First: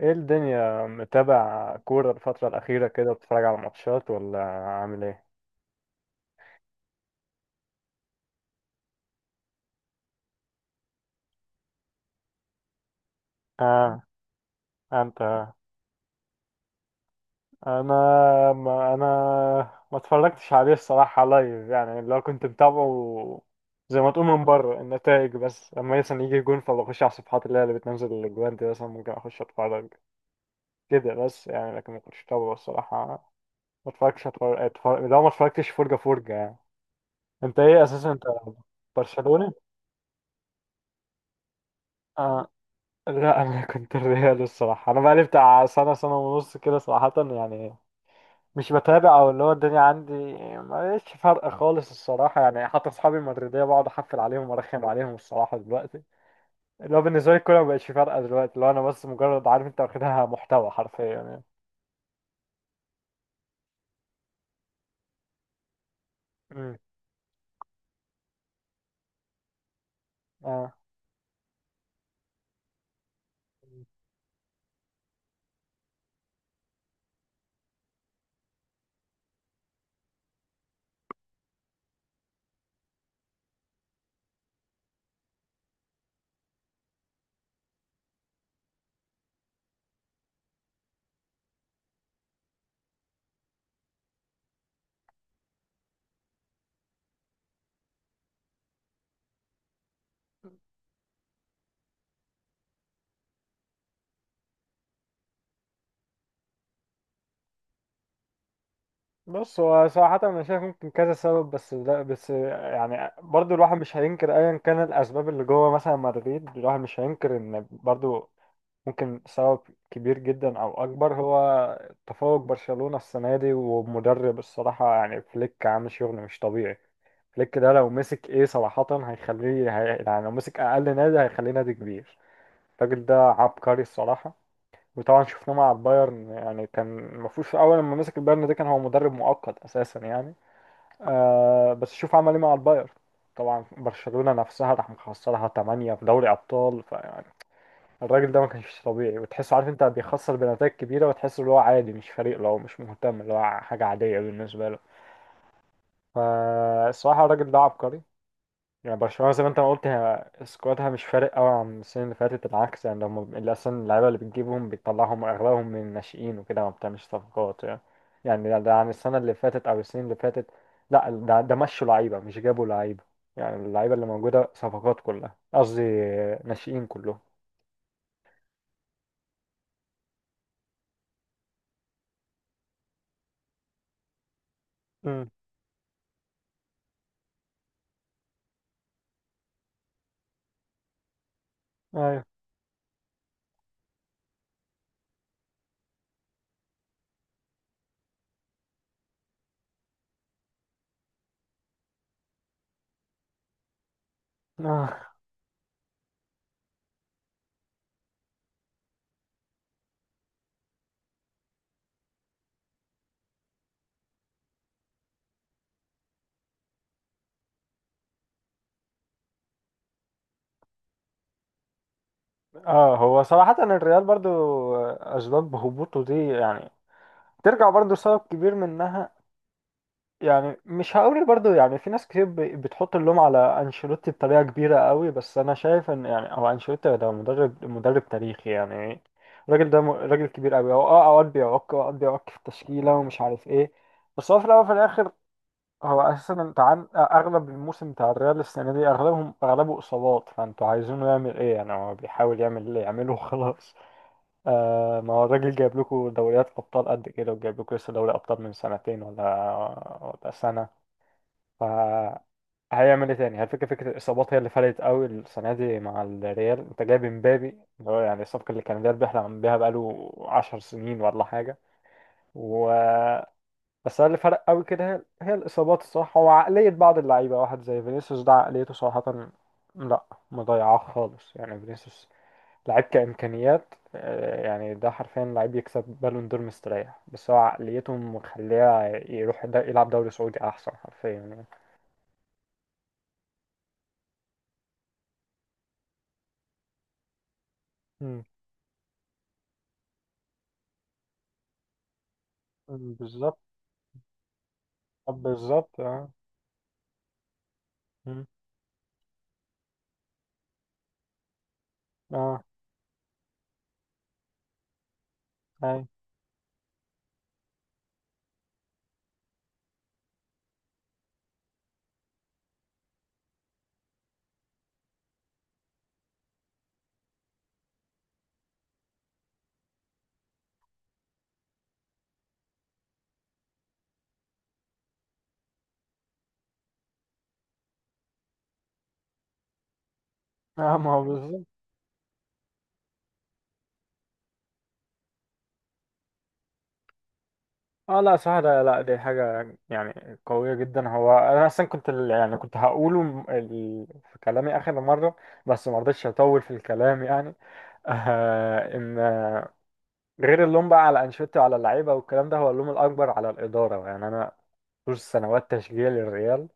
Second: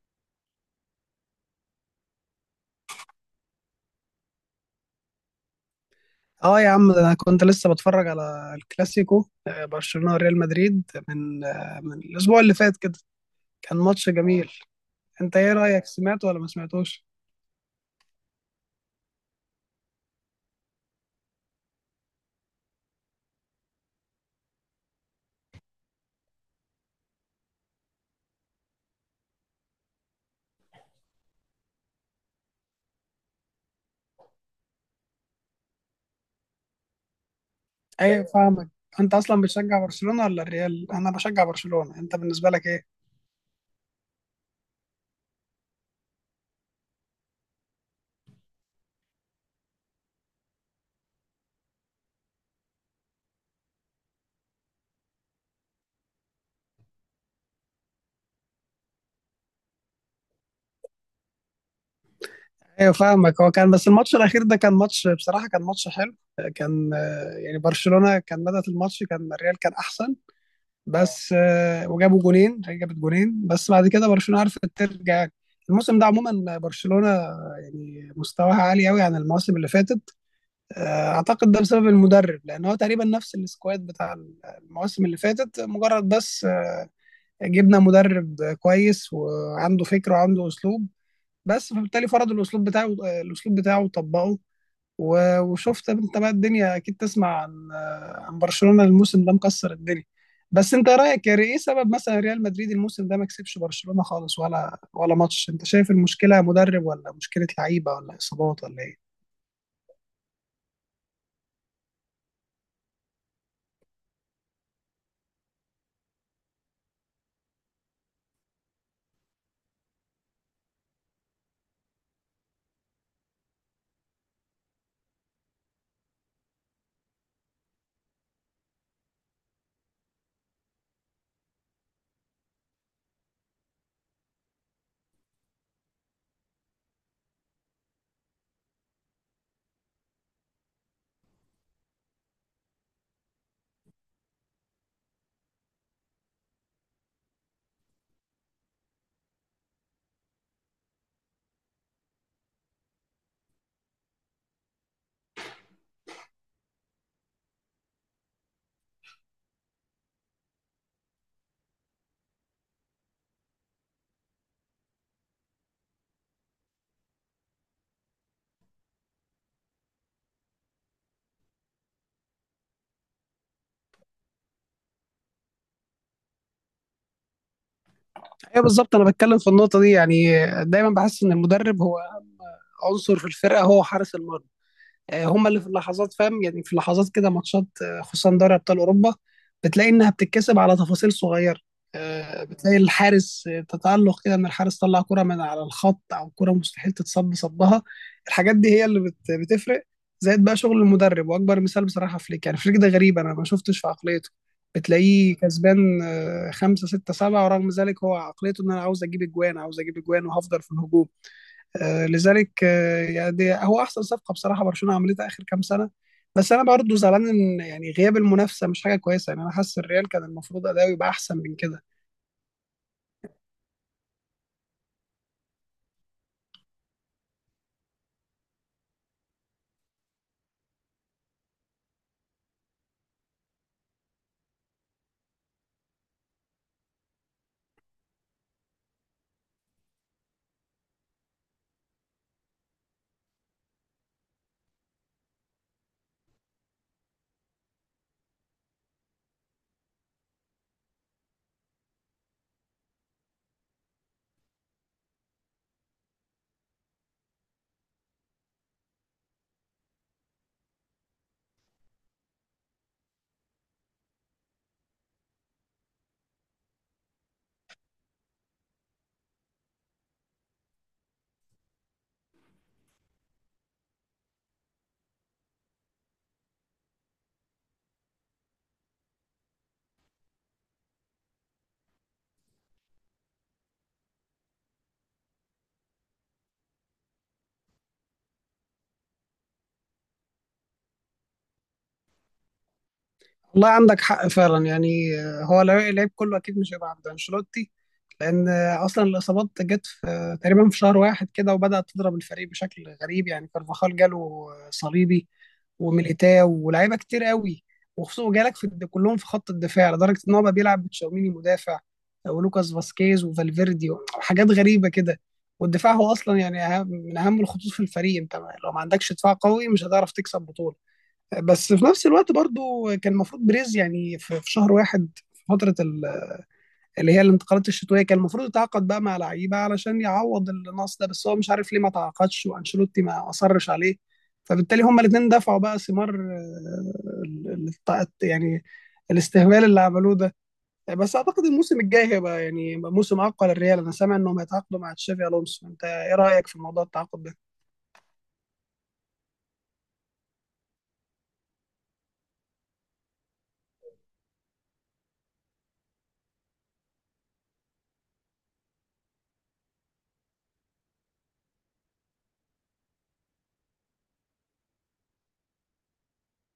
ايه الدنيا، متابع كورة الفترة الأخيرة كده؟ بتتفرج على ماتشات ولا عامل ايه؟ اه يا عم، ده انا كنت لسه بتفرج على الكلاسيكو، برشلونة وريال مدريد من الاسبوع اللي فات كده. كان اه. ماتش جميل. انت انت ايه رأيك، سمعته ولا ما سمعتوش؟ انا ما انا ما اتفرجتش عليه الصراحة لايف، يعني لو كنت متابعه زي ما تقول من بره النتائج. بس لما مثلا يجي جون فبخش على الصفحات اللي بتنزل الاجوان دي، مثلا ممكن اخش اتفرج كده بس يعني. لكن ما كنتش متابعه الصراحة. ما اتفرجتش اتفرج, أتفرج... لو ما اتفرجتش فرجة فرجة يعني. انت ايه اساسا؟ انت ايوه فاهمك. انت اصلا برشلوني؟ بتشجع برشلونة ولا الريال؟ انا بشجع برشلونة، انت اه، بالنسبة لك ايه؟ لا. انا كنت الريال الصراحه، انا بقالي بتاع سنه، سنه ونص كده صراحه يعني. مش بتابع، او اللي هو الدنيا عندي ماليش فرق خالص الصراحه يعني. حتى اصحابي المدريديه بقعد احفل عليهم وارخم عليهم الصراحه دلوقتي. اللي هو بالنسبه لي الكوره مبقتش فارقه دلوقتي، اللي هو انا بس مجرد، عارف انت، واخدها محتوى حرفيا يعني. ايوه فاهمك. هو كان بس الماتش الاخير ده كان ماتش، بصراحة كان ماتش حلو، امم كان يعني برشلونة كان بدأت الماتش، كان الريال كان احسن. اه. بس آه، وجابوا جونين جابت جونين، بس بعد كده برشلونة عرفت ترجع يعني. الموسم ده عموما برشلونة يعني مستواها عالي قوي عن المواسم اللي فاتت. اعتقد ده بسبب المدرب، لان هو تقريبا نفس السكواد بتاع المواسم اللي فاتت، مجرد بس جبنا مدرب كويس وعنده فكر وعنده اسلوب. بس فبالتالي فرض الاسلوب بتاعه، وطبقه. وشفت انت بقى، الدنيا اكيد تسمع عن برشلونة الموسم ده مكسر الدنيا. بس انت رايك، ايه سبب مثلا ريال مدريد الموسم ده ما كسبش برشلونة خالص، ولا ماتش؟ انت شايف المشكلة مدرب، ولا مشكلة لعيبة، ولا اصابات، ولا ايه؟ بص، هو صراحة أنا شايف ممكن كذا سبب، بس يعني برضو الواحد مش هينكر أيا كان الأسباب اللي جوه مثلا مدريد. الواحد مش هينكر إن برضو ممكن سبب كبير جدا او اكبر، هو تفوق برشلونة السنة دي ومدرب الصراحة يعني. فليك عامل شغل مش طبيعي. فليك ده لو مسك ايه صراحة هيخليه يعني لو مسك اقل نادي هيخليه نادي كبير. الراجل ده عبقري الصراحة. وطبعا شفناه مع البايرن، يعني كان المفروض في اول لما مسك البايرن ده، كان هو مدرب مؤقت اساسا يعني. بس شوف عمل ايه مع البايرن. طبعا برشلونة نفسها راح مخسرها 8 في دوري ابطال. الراجل ده ما كانش طبيعي، وتحسه عارف انت بيخسر بنتائج كبيرة، وتحسه اللي هو عادي، مش فريق، لو مش مهتم اللي هو حاجة عادية بالنسبة له. فالصراحة الراجل ده عبقري. يعني برشلونة زي ما انت ما قلت، هي سكوادها مش فارق قوي عن السنين اللي فاتت، بالعكس يعني. لما اللي اصلا اللعيبة اللي بتجيبهم بتطلعهم اغلبهم من الناشئين وكده، ما بتعملش صفقات يعني. يعني ده عن السنة اللي فاتت او السنين اللي فاتت. لا، ده مشوا لعيبة مش جابوا لعيبة. يعني اللعيبة اللي موجودة صفقات كلها، قصدي ناشئين كلهم. ايوه بالظبط، انا بتكلم في النقطة دي يعني. دايما بحس ان المدرب هو عنصر في الفرقة، هو حارس المرمى، امم هما اللي في اللحظات فاهم، يعني في اللحظات كده ماتشات، خصوصا دوري ابطال اوروبا، بتلاقي انها بتتكسب على تفاصيل صغيره. ايوه. بتلاقي الحارس تتألق كده، ان الحارس طلع كرة من على الخط، او كرة مستحيل تتصب صبها. الحاجات دي هي اللي بتفرق، زائد بقى شغل المدرب. واكبر مثال بصراحة فليك، يعني فليك ده غريب، انا ما شفتش في عقليته. آه. بتلاقيه كسبان خمسة ستة سبعة، ورغم ذلك هو عقليته ان انا عاوز اجيب اجوان، وهفضل في الهجوم. لذلك، يعني هو احسن صفقه بصراحه برشلونه عملتها اخر كام سنه. بس انا برضه زعلان ان يعني غياب المنافسه مش حاجه كويسه، يعني انا حاسس الريال كان المفروض اداؤه يبقى احسن من كده. اه، هو صراحة الريال برضو، أسباب هبوطه دي يعني ترجع برضو، سبب كبير منها، يعني مش هقول برضو يعني، في ناس كتير بتحط اللوم على أنشيلوتي بطريقة كبيرة قوي، بس أنا شايف إن يعني هو أنشيلوتي ده مدرب تاريخي يعني. الراجل ده راجل كبير قوي، هو اه، أوقات بيعك في التشكيلة ومش عارف إيه. بس هو في الأول وفي الآخر، هو أساسا أنت، عن أغلب الموسم بتاع الريال السنة دي، أغلبه إصابات. فأنتوا عايزينه يعمل إيه يعني؟ هو بيحاول يعمل اللي يعمله وخلاص. ما هو الراجل جايب لكم دوريات أبطال قد كده، وجايب لكم لسه دوري أبطال من سنتين ولا سنة. فهيعمل إيه تاني؟ هل فكرة الإصابات هي اللي فرقت قوي السنة دي مع الريال؟ أنت جايب إمبابي اللي هو يعني الصفقة اللي كان الريال بيحلم بيها بقاله 10 سنين ولا حاجة. و بس هو اللي فرق قوي كده، هي الإصابات الصراحة، وعقلية بعض اللعيبة. واحد زي فينيسيوس ده، عقليته صراحة لأ، مضيعة خالص يعني. فينيسيوس لعيب كإمكانيات، يعني ده حرفيا لعيب يكسب بالون دور مستريح، بس هو عقليته مخليه يروح دا يلعب دوري سعودي أحسن، حرفيا يعني. والله عندك حق فعلا، يعني اللعيب كله اكيد مش هيبقى عند انشيلوتي، مم. لان اصلا الاصابات جت في تقريبا في شهر واحد كده، وبدات تضرب الفريق بشكل غريب، بالظبط. يعني كارفاخال جاله طب صليبي بالظبط اه. وميليتاو ولاعيبه كتير قوي، مم. وخصوصا جالك كلهم في خط الدفاع، لدرجه ان هو بقى بيلعب بتشاوميني مدافع، اه. ولوكاس فاسكيز وفالفيردي وحاجات غريبه كده. اي. والدفاع هو اصلا يعني من اهم الخطوط في الفريق، انت لو ما عندكش دفاع قوي مش هتعرف تكسب بطوله. بس في نفس الوقت برضو كان المفروض بريز يعني في شهر واحد، في فتره اللي هي الانتقالات الشتويه، كان المفروض يتعاقد بقى مع لعيبه علشان يعوض النقص ده، بس هو مش عارف ليه ما تعاقدش، وانشيلوتي ما اصرش عليه، فبالتالي هما الاثنين دفعوا بقى ثمار يعني الاستهبال اللي عملوه ده. اه، ما هو بس اعتقد بالظبط. الموسم الجاي هيبقى يعني موسم اقوى للريال. انا سامع انهم هيتعاقدوا مع تشافي الونسو، انت ايه رايك في موضوع التعاقد؟ اه لا صح، ده لا، دي حاجة يعني قوية جدا. هو انا اصلا كنت يعني كنت هقوله في كلامي اخر مرة. بس ما رضيتش اطول في الكلام يعني. ان غير اللوم بقى على انشيلوتي وعلى اللعيبه والكلام ده، هو اللوم الاكبر على الاداره يعني. انا طول سنوات تشجيعي للريال،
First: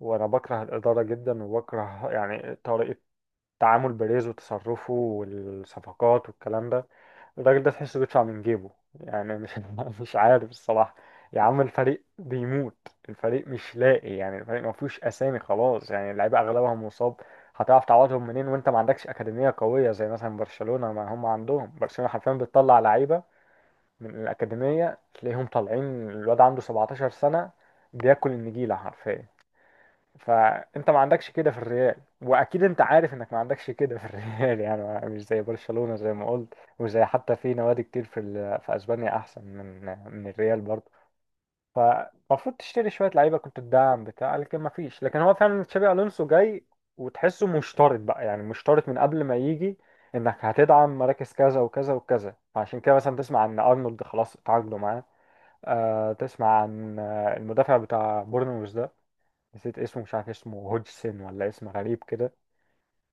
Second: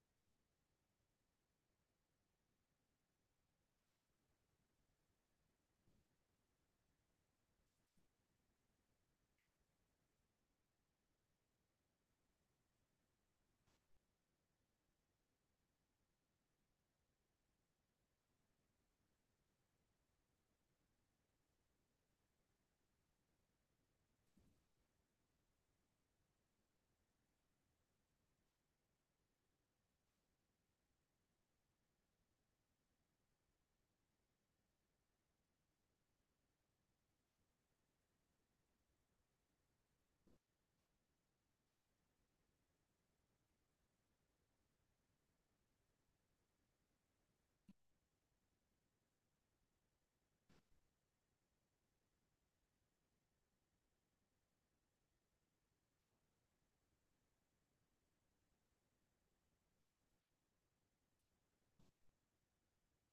وانا بكره الاداره جدا، وبكره يعني طريقه تعامل بيريز وتصرفه والصفقات والكلام ده. الراجل ده تحسه بيدفع من جيبه، يعني مش مش عارف الصراحه. يا عم، الفريق بيموت، الفريق مش لاقي يعني، الفريق ما فيهوش اسامي، خلاص يعني اللعيبه اغلبها مصاب. هتعرف تعوضهم منين وانت ما عندكش اكاديميه قويه زي مثلا برشلونه؟ ما هم عندهم برشلونه حرفيا بتطلع لعيبه من الأكاديمية، تلاقيهم طالعين الواد عنده 17 سنة بياكل النجيلة حرفيا. فأنت ما عندكش كده في الريال، وأكيد أنت عارف إنك ما عندكش كده في الريال. يعني مش زي برشلونة زي ما قلت، وزي حتى في نوادي كتير في أسبانيا أحسن من الريال برضه. فالمفروض تشتري شوية لعيبة كنت تدعم بتاع، لكن ما فيش. لكن هو فعلا تشابي ألونسو جاي، وتحسه مشترط بقى، يعني مشترط من قبل ما يجي انك هتدعم مراكز كذا وكذا وكذا. فعشان كده مثلا تسمع ان ارنولد خلاص اتعاقدوا معاه. تسمع عن المدافع بتاع بورنموث ده، نسيت اسمه، مش عارف اسمه هودجسون ولا اسم غريب كده.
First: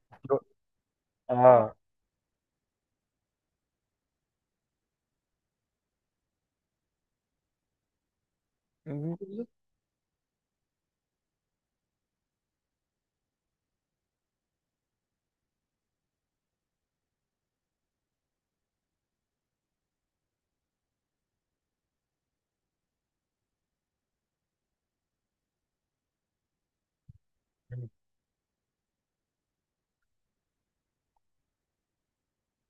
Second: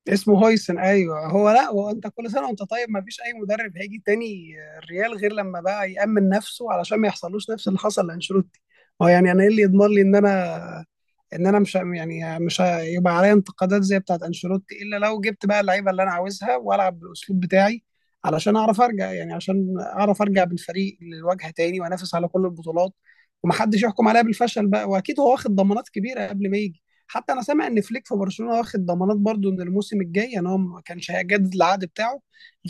اسمه هويسن. ايوه، هو لا، اه. هو انت كل سنه وانت طيب، ما فيش اي مدرب هيجي تاني الريال غير لما بقى يأمن نفسه علشان ما يحصلوش نفس اللي حصل لانشيلوتي. هو يعني انا ايه اللي يضمن لي ان انا مش يعني مش هيبقى عليا انتقادات زي بتاعت انشيلوتي، الا لو جبت بقى اللعيبه اللي انا عاوزها، والعب بالاسلوب بتاعي علشان اعرف ارجع، يعني عشان اعرف ارجع بالفريق للواجهه تاني، وانافس على كل البطولات، ومحدش يحكم عليا بالفشل بقى. واكيد هو واخد ضمانات كبيره قبل ما يجي. حتى انا سامع ان فليك في برشلونه واخد ضمانات برضو، ان الموسم الجاي ان هو ما كانش هيجدد العقد بتاعه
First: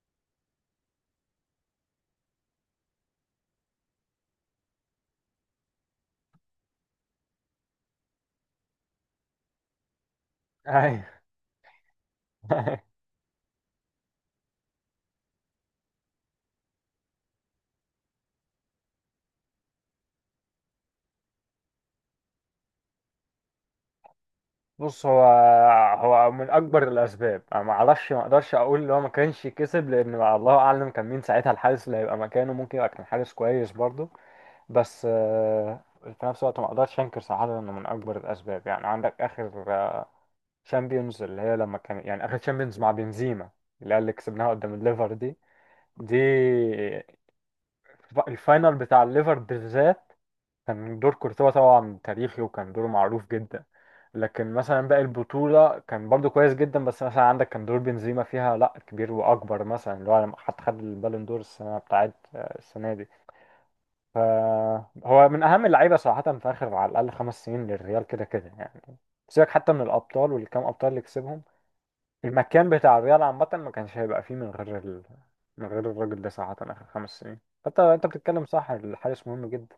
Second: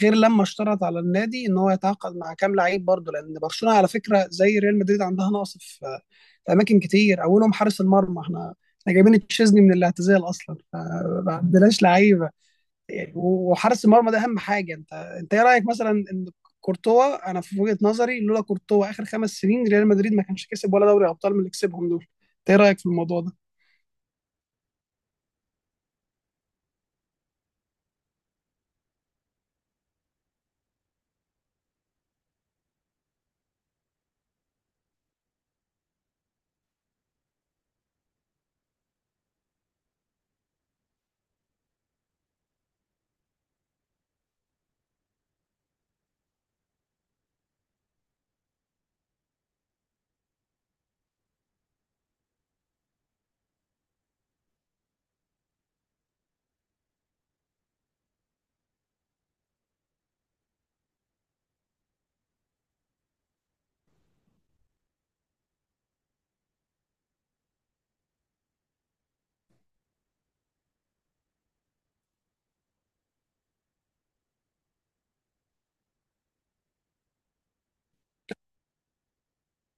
غير لما اشترط على النادي ان هو يتعاقد مع كام لعيب برضو، لان برشلونه على فكره زي ريال مدريد عندها نقص في اماكن كتير، اولهم حارس المرمى. احنا جايبين تشيزني من الاعتزال اصلا، اي. ما عندناش لعيبه. يعني وحارس المرمى ده اهم حاجه، انت ايه رايك مثلا ان كورتوا، انا في وجهه نظري لولا كورتوا اخر 5 سنين ريال مدريد ما كانش كسب ولا دوري ابطال من اللي كسبهم دول. انت ايه رايك في الموضوع ده؟ بص، هو من اكبر الاسباب. انا ما اعرفش، ما اقدرش اقول ان هو ما كانش كسب، لان بقى الله اعلم كان مين ساعتها الحارس اللي هيبقى مكانه، ممكن يبقى كان حارس كويس برضه. بس في نفس الوقت ما اقدرش انكر صراحه انه من اكبر الاسباب. يعني عندك اخر شامبيونز، اللي هي لما كان يعني اخر شامبيونز مع بنزيما، اللي هي اللي كسبناها قدام الليفر دي. دي الفاينل بتاع الليفر بالذات، كان دور كورتوا طبعا تاريخي، وكان دوره معروف جدا. لكن مثلا باقي البطولة كان برضو كويس جدا، بس مثلا عندك كان دور بنزيما فيها لا كبير واكبر، مثلا اللي هو لما حتى خد البالون دور السنة بتاعت السنة دي. فهو من اهم اللعيبة صراحة في اخر على الاقل 5 سنين للريال، كده كده يعني. سيبك حتى من الابطال والكام ابطال اللي كسبهم، المكان بتاع الرياضة عامة ما كانش هيبقى فيه من غير الراجل ده صراحة آخر 5 سنين. فأنت بتتكلم صح، الحارس مهم جدا.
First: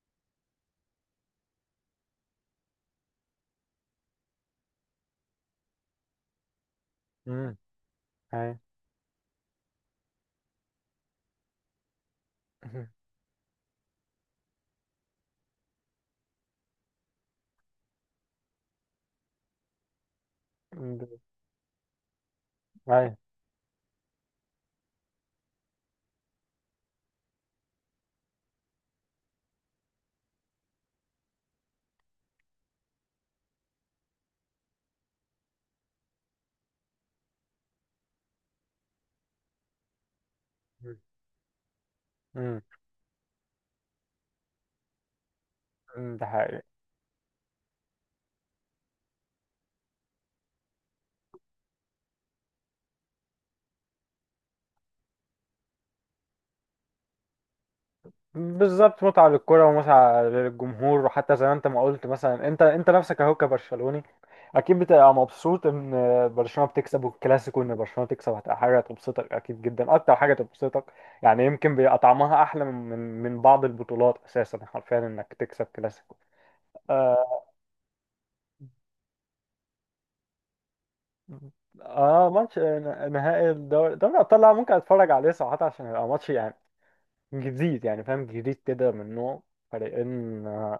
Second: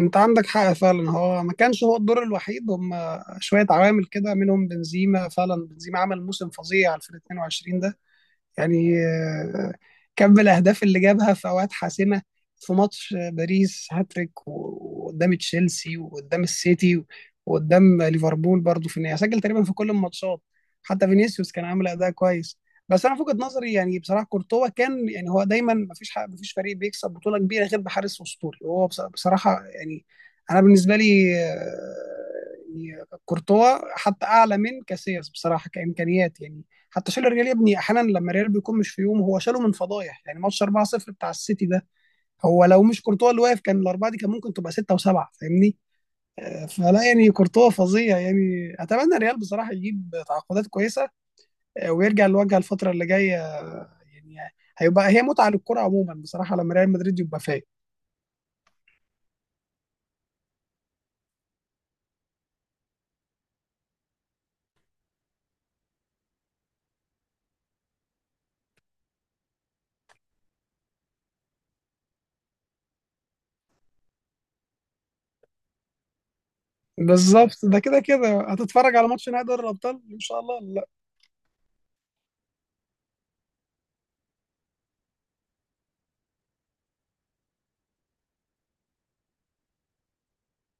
انت عندك حق فعلا، هو ما كانش هو الدور الوحيد، هم شويه عوامل كده منهم بنزيما، فعلا بنزيما عمل موسم فظيع في ال امم 22 ده، هاي. يعني كم الأهداف اللي جابها في أوقات حاسمة، في ماتش باريس هاتريك، وقدام تشيلسي، وقدام السيتي، وقدام ليفربول برضه، في النهاية سجل تقريبا في كل الماتشات. حتى ده- فينيسيوس كان عامل أداء كويس. بس هاي. أنا في وجهة نظري، يعني بصراحة كورتوا كان، يعني هو دايما مفيش حق، مفيش فريق بيكسب بطولة كبيرة غير بحارس أسطوري. وهو بصراحة، يعني أنا بالنسبة لي، يعني كورتوا حتى أعلى من كاسياس بصراحة كإمكانيات، يعني حتى شال الريال يا ابني احيانا، لما الريال بيكون مش في يوم هو شاله من فضايح، يعني ماتش 4-0 بتاع السيتي ده، امم هو لو مش كورتوا اللي واقف كان الاربعه دي كان ممكن تبقى سته وسبعه، فاهمني؟ ده حقيقي. فلا يعني كورتوا فظيع، يعني اتمنى الريال بصراحه يجيب تعاقدات كويسه، ويرجع للواجهه الفتره اللي جايه. يعني هيبقى هي متعه للكره عموما بصراحه لما ريال مدريد يبقى فايق. بالظبط، متعة للكرة ومتعة للجمهور، وحتى زي ما انت ما قلت، مثلا انت نفسك اهو كبرشلوني، اكيد بتبقى مبسوط ان برشلونة بتكسب. والكلاسيكو، ان برشلونة تكسب، هتبقى حاجة تبسطك اكيد جدا، اكتر حاجة تبسطك يعني. يمكن بيبقى طعمها احلى من بعض البطولات، اساسا حرفيا انك تكسب كلاسيكو. آه. بالظبط، ده كده كده هتتفرج على ماتش نهائي دوري الابطال ان شاء الله ولا لا؟ اه، ماتش نهائي الدوري، دوري الابطال، لا ممكن اتفرج عليه صراحة، عشان يبقى ماتش يعني جديد يعني، فاهم جديد كده، من نوع فريقين،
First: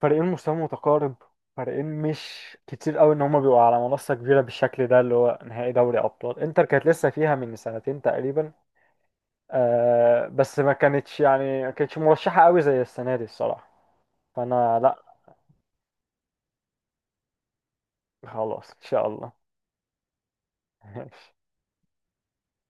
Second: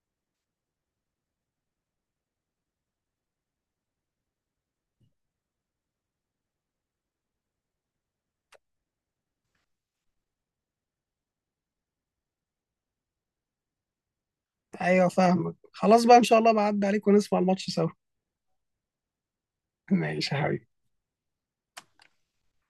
فريقين مستوى متقارب، فريقين مش كتير قوي ان هما بيبقوا على منصة كبيرة بالشكل ده اللي هو نهائي دوري ابطال. انتر كانت لسه فيها من سنتين تقريبا. بس ما كانتش مرشحة قوي زي السنة دي الصراحة. فانا لا. ايوه فاهمك، خلاص بقى، ان شاء الله بعد عليك ونسمع الماتش سوا. خلاص ان شاء الله. ماشي يا حبيبي.